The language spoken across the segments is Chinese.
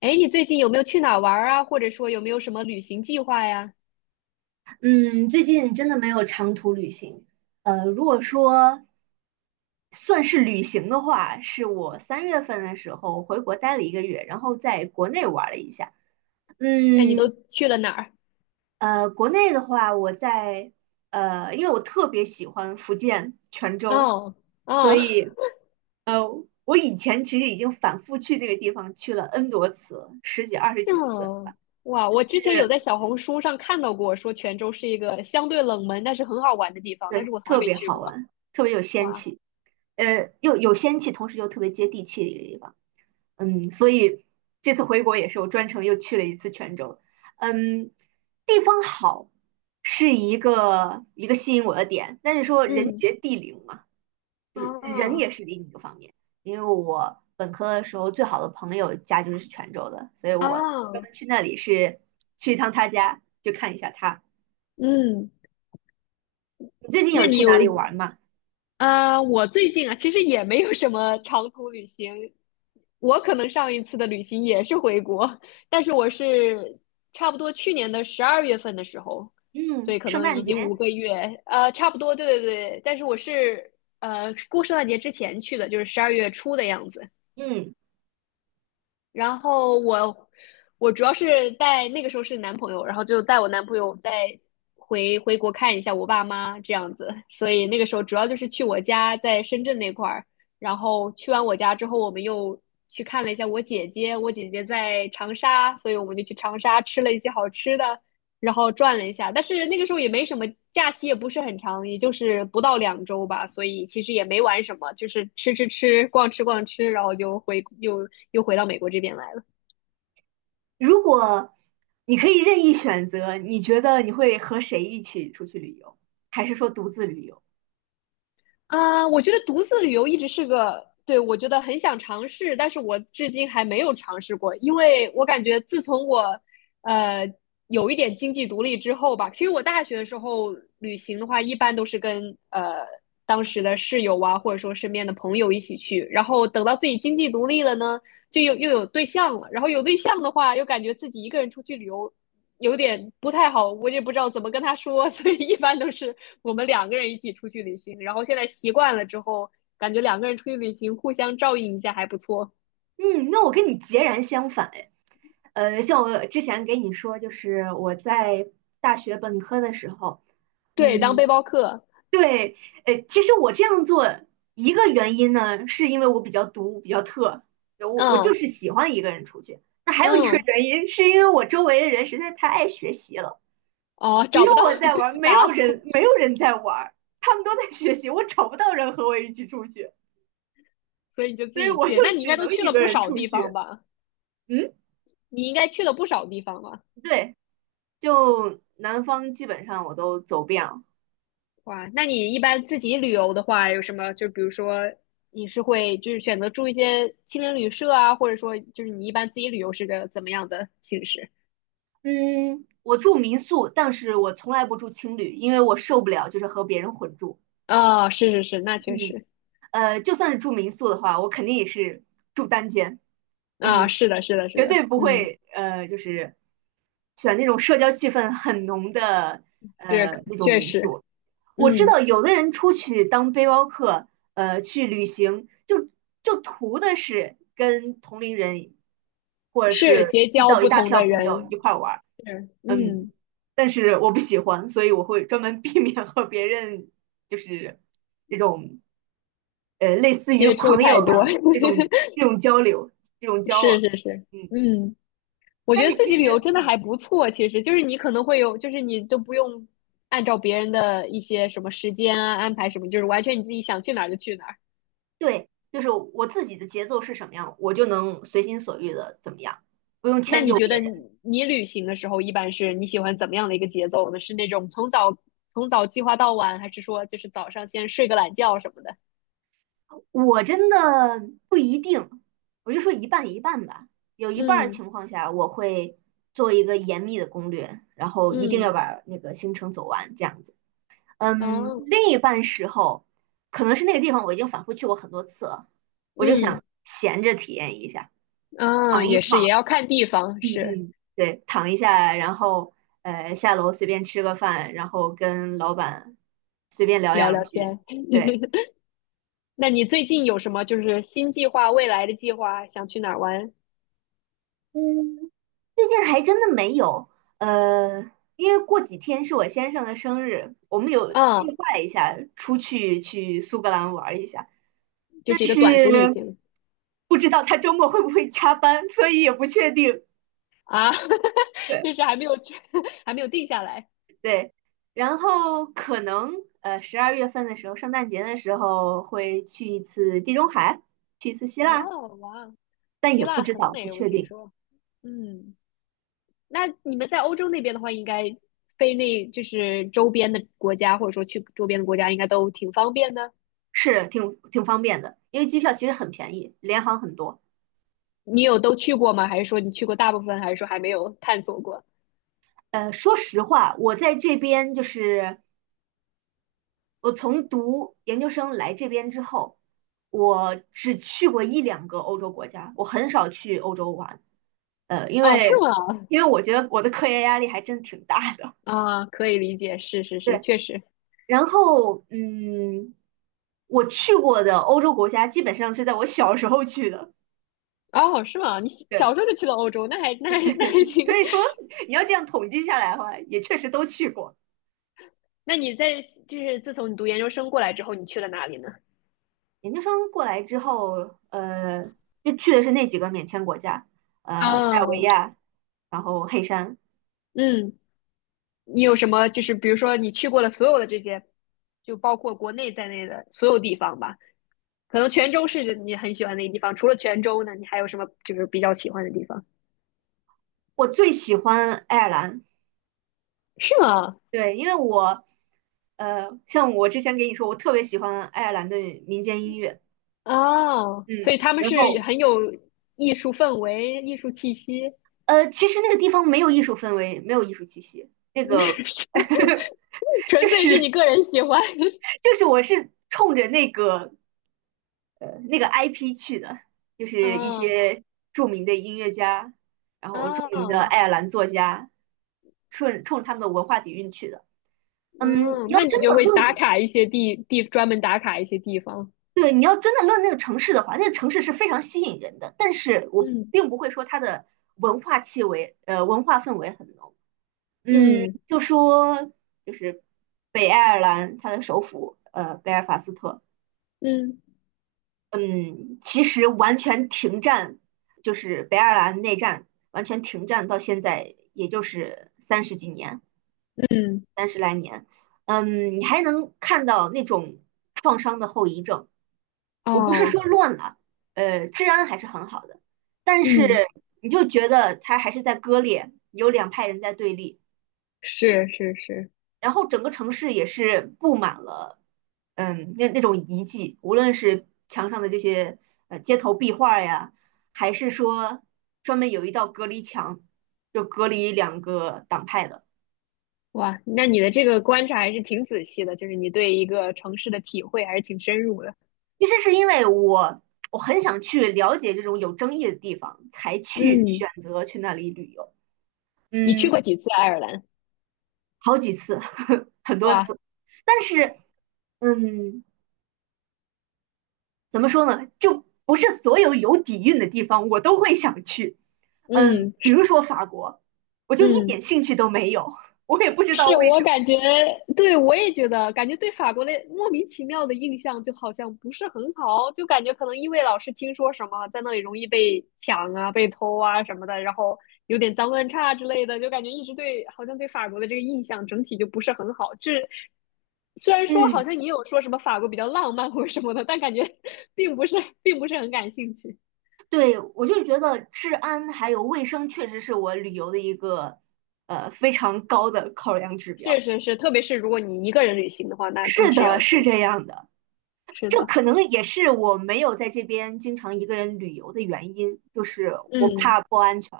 哎，你最近有没有去哪儿玩儿啊？或者说有没有什么旅行计划呀？嗯，最近真的没有长途旅行。如果说算是旅行的话，是我3月份的时候回国待了1个月，然后在国内玩了一下。那你都嗯，去了哪儿？国内的话，因为我特别喜欢福建泉州，哦。所哦。以呃，我以前其实已经反复去那个地方去了 N 多次，十几、二十 几次，哦。哇！我之是，前有在小红书上看到过，说泉州是一个相对冷门但是很好玩的地方，但对，是我从来特没别去好过。玩，特别有仙哇。气。又有仙气，同时又特别接地气的一个地方。所以这次回国也是我专程又去了一次泉州。嗯，地方好是一个吸引我的点，但是说人嗯。杰地灵嘛，就是人哦。也是另一个方面。因为我本科的时候最好的朋友家就是泉州的，所以我专哦。门去那里是去一趟他家，就看一下他。嗯。你最近有那你去哪有？里玩吗？啊，我最近啊，其实也没有什么长途旅行，我可能上一次的旅行也是回国，但是我是差不多去年的12月份的时候，所嗯，以可圣能诞已节。经5个月，差不多，对对对，但是我是过圣诞节之前去的，就是12月初的样子。嗯。然后我主要是带那个时候是男朋友，然后就带我男朋友再回国看一下我爸妈这样子，所以那个时候主要就是去我家在深圳那块儿，然后去完我家之后，我们又去看了一下我姐姐，我姐姐在长沙，所以我们就去长沙吃了一些好吃的，然后转了一下，但是那个时候也没什么假期，也不是很长，也就是不到2周吧，所以其实也没玩什么，就是吃吃吃，逛吃逛吃，然后就又回到美国这边来了。如果你可以任意选择，你觉得你会和谁一起出去旅游，还是说独自旅游？啊，我觉得独自旅游一直是个，对，我觉得很想尝试，但是我至今还没有尝试过，因为我感觉自从我，呃，有一点经济独立之后吧，其实我大学的时候旅行的话，一般都是跟当时的室友啊，或者说身边的朋友一起去，然后等到自己经济独立了呢，就又有对象了，然后有对象的话，又感觉自己一个人出去旅游有点不太好，我也不知道怎么跟他说，所以一般都是我们2个人一起出去旅行。然后现在习惯了之后，感觉两个人出去旅行互相照应一下还不错。嗯，那我跟你截然相反哎。像我之前给你说，就是我在大学本科的时候，对，当背嗯，包客。对，其实我这样做一个原因呢，是因为我比较独，比较特，我就嗯是喜欢一个人出去。那还有一个嗯。原因，是因为我周围的人实在太爱学习了。哦，只找有不到 我 在对玩，没搭有子。人没有人在玩，他们都在学习，我找不到人和我一起出去，所以你就自所以己我就去。那你应只该都能去一了个不人少出地方去。吧？嗯，你应该去了不少地方吧？对，就南方基本上我都走遍了。哇，那你一般自己旅游的话，有什么？就比如说，你是会就是选择住一些青年旅社啊，或者说就是你一般自己旅游是个怎么样的形式？嗯，我住民宿，但是我从来不住青旅，因为我受不了就是和别人混住。啊？是是是，那确嗯，实。就算是住民宿的话，我肯定也是住单间。啊，嗯，是的，是的，是绝的。对不嗯。会就是选那种社交气氛很浓的是。那种确民实。宿。我知嗯。道有的人出去当背包客，去旅行，就图的是跟同龄人，或者是是结遇交到一不大同票的朋友一人。块儿玩儿，是。嗯，嗯。但是我不喜欢，所以我会专门 避免和别人就是这种类似于接触朋太友多。的这种交流、这种 交是往，是是。嗯。嗯。我觉但得是自其己旅游实真的还不错，其实就是你可能会有，就是你都不用按照别人的一些什么时间啊安排什么，就是完全你自己想去哪儿就去哪儿。对，就是我自己的节奏是什么样，我就能随心所欲的怎么样，不用那迁你就觉别得你人。你旅行的时候，一般是你喜欢怎么样的一个节奏呢？是那种从早计划到晚，还是说就是早上先睡个懒觉什么的？我真的不一定，我就说一半一半吧。有一半儿嗯情况下，我会做一个严密的攻略，然后一定要嗯。把那个行程走完，这样子。嗯，哦。另一半时候，可能是那个地方我已经反复去过很多次了，我就嗯。想闲着体验一下，啊，躺一也是，也躺。要看地方。嗯是。嗯，对，躺一下，然后下楼随便吃个饭，然后跟老板随便聊聊两聊句。天。对，那你最近有什么就是新计划、未来的计划，想去哪儿玩？嗯，最近还真的没有，呃，因为过几天是我先生的生日，我们有计嗯。划一下出去去苏格兰玩一下，就但是一个短途旅是行不知道他周末会不会加班，所以也不确定。啊。对。就是还没有 还没有定下来。对，然后可能12月份的时候，圣诞节的时候会去一次地中海，去一次希腊，哦。哇，但希也不腊知很道，不美，我确听定，说。嗯，那你们在欧洲那边的话，应该飞那就是周边的国家，或者说去周边的国家，应该都挺方便的。是挺方便的，因为机票其实很便宜，联航很多。你有都去过吗？还是说你去过大部分，还是说还没有探索过？说实话，我在这边就是我从读研究生来这边之后，我只去过一两个欧洲国家，我很少去欧洲玩，呃，因哦，是为吗？因为我觉得我的科研压力还真挺大的。啊，可以理解，是是 是，对，确实。然后，嗯，我去过的欧洲国家基本上是在我小时候去的，哦，是吗？你小对，时候就去了欧洲，那还 挺。所以说 你要这样统计下来的话，也确实都去过。那你在就是自从你读研究生过来之后，你去了哪里呢？研究生过来之后，就去的是那几个免签国家，塞尔维哦。亚，然后黑山。嗯。你有什么就是比如说你去过了所有的这些，就包括国内在内的所有地方吧？可能泉州是你很喜欢的一个地方，除了泉州呢，你还有什么就是比较喜欢的地方？我最喜欢爱尔兰，是吗？对，因为我，像我之前给你说，我特别喜欢爱尔兰的民间音乐，哦，嗯，所以他们然是后很有艺术氛围、艺术气息。其实那个地方没有艺术氛围，没有艺术气息。就纯粹是你是个人喜欢。就是我是冲着那个 IP 去的，就是一哦。些著名的音乐家，然后著名的哦。爱尔兰作家，顺冲他们的文化底蕴去的。嗯，嗯，你要那你真就的会打论，卡一些地地，专门打卡一些地方。对，你要真的论那个城市的话，那个城市是非常吸引人的，但是我嗯并不会说它的文化气味，文化氛围很浓。嗯，嗯就是北爱尔兰，它的首府贝尔法斯特，嗯嗯，其实完全停战，就是北爱尔兰内战完全停战到现在，也就是三十几年，嗯。三十来年，嗯，你还能看到那种创伤的后遗症。我不是哦。说乱了，治安还是很好的，但嗯。是你就觉得它还是在割裂，有两派人在对立。是是是。然后整个城市也是布满了，嗯，那种遗迹，无论是墙上的这些街头壁画呀，还是说专门有一道隔离墙，就隔离两个党派的。哇，那你的这个观察还是挺仔细的，就是你对一个城市的体会还是挺深入的。其实是因为我很想去了解这种有争议的地方，才去嗯，选择去那里旅游。你嗯，去过几次爱尔兰？好几次，很多哇。次，但是嗯，怎么说呢，就不是所有有底蕴的地方我都会想去。嗯，嗯。比是。如说法国，我就一嗯。点兴趣都没有，我也不知道是为什我么。感觉，对我也觉得，感觉对法国的莫名其妙的印象就好像不是很好，就感觉可能因为老是听说什么在那里容易被抢啊、被偷啊什么的，然后有点脏乱差之类的，就感觉一直对好像对法国的这个印象整体就不是很好。这虽然说好嗯，像你有说什么法国比较浪漫或者什么的，但感觉 并不是并不是很感兴趣。对，我就觉得治安还有卫生确实是我旅游的一个非常高的考量指是标。是是，特别是如果你一个人旅行的话，那更是是的，要注是这意。样的。是这的。可能也是我没有在这边经常一个人旅游的原因，就是我嗯。怕不安全。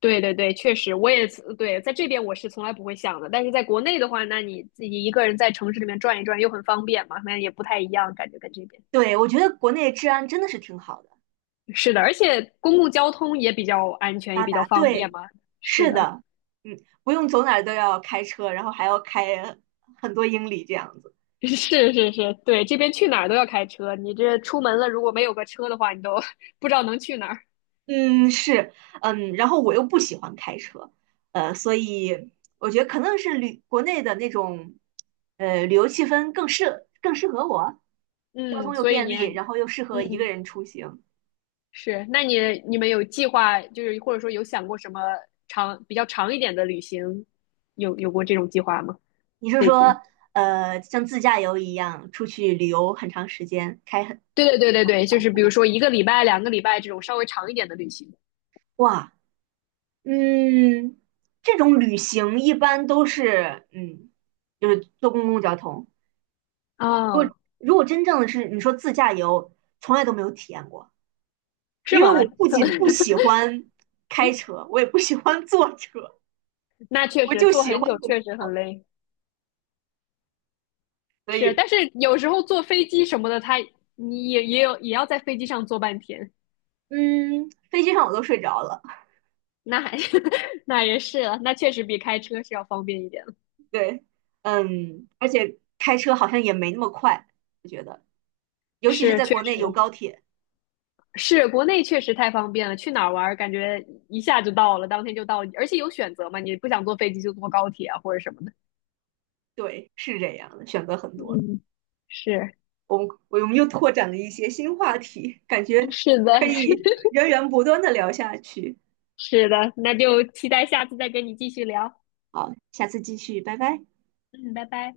对对对，确实，我也对，在这边我是从来不会想的，但是在国内的话，那你自己一个人在城市里面转一转又很方便嘛，那也不太一样，感觉跟这边对，我觉得国内治安真的是挺好的，是的，而且公共交通也比较安全，也发比较达。方对，便嘛。是是的。的，嗯，不用走哪儿都要开车，然后还要开很多英里这样子。是是是，对，这边去哪儿都要开车，你这出门了如果没有个车的话，你都 不知道能去哪儿。嗯，是，嗯，然后我又不喜欢开车，所以我觉得可能是旅国内的那种，旅游气氛更适合我，交通嗯，又所以便你。利，然后又适合一个嗯，人出行。是，那你们有计划，就是或者说有想过什么比较长一点的旅行，有过这种计划吗？你是最近。说，像自驾游一样出去旅游很长时间，开很对对对很对长对，就长是比如途？说1个礼拜、2个礼拜这种稍微长一点的旅行。哇，嗯，这种旅行一般都是，就是坐公共交通。哦，如果真正的是你说自驾游，从来都没有体验过。是因为吗？我 不仅不喜欢开车，我也不喜欢坐车，那确我实就坐喜欢很久公共确实交很通。累。所是，以，但是有时候坐飞机什么的，你也有也要在飞机上坐半天。嗯，飞机上我都睡着了。那还 那也是了，那确实比开车是要方便一点了。对，嗯，而且开车好像也没那么快，我觉得，尤其是是，在确实国内有高铁，是国内确实太方便了，去哪儿玩儿感觉一下就到了，当天就到了，而且有选择嘛，你不想坐飞机就坐高铁啊或者什么的。对，是这样的，选择很多。嗯，是 我们又拓展了一些新话题，感 觉是的。可以源源不断的聊下去。是的，那就期待下次再跟你继续聊。好，下次继续，拜拜。嗯，拜拜。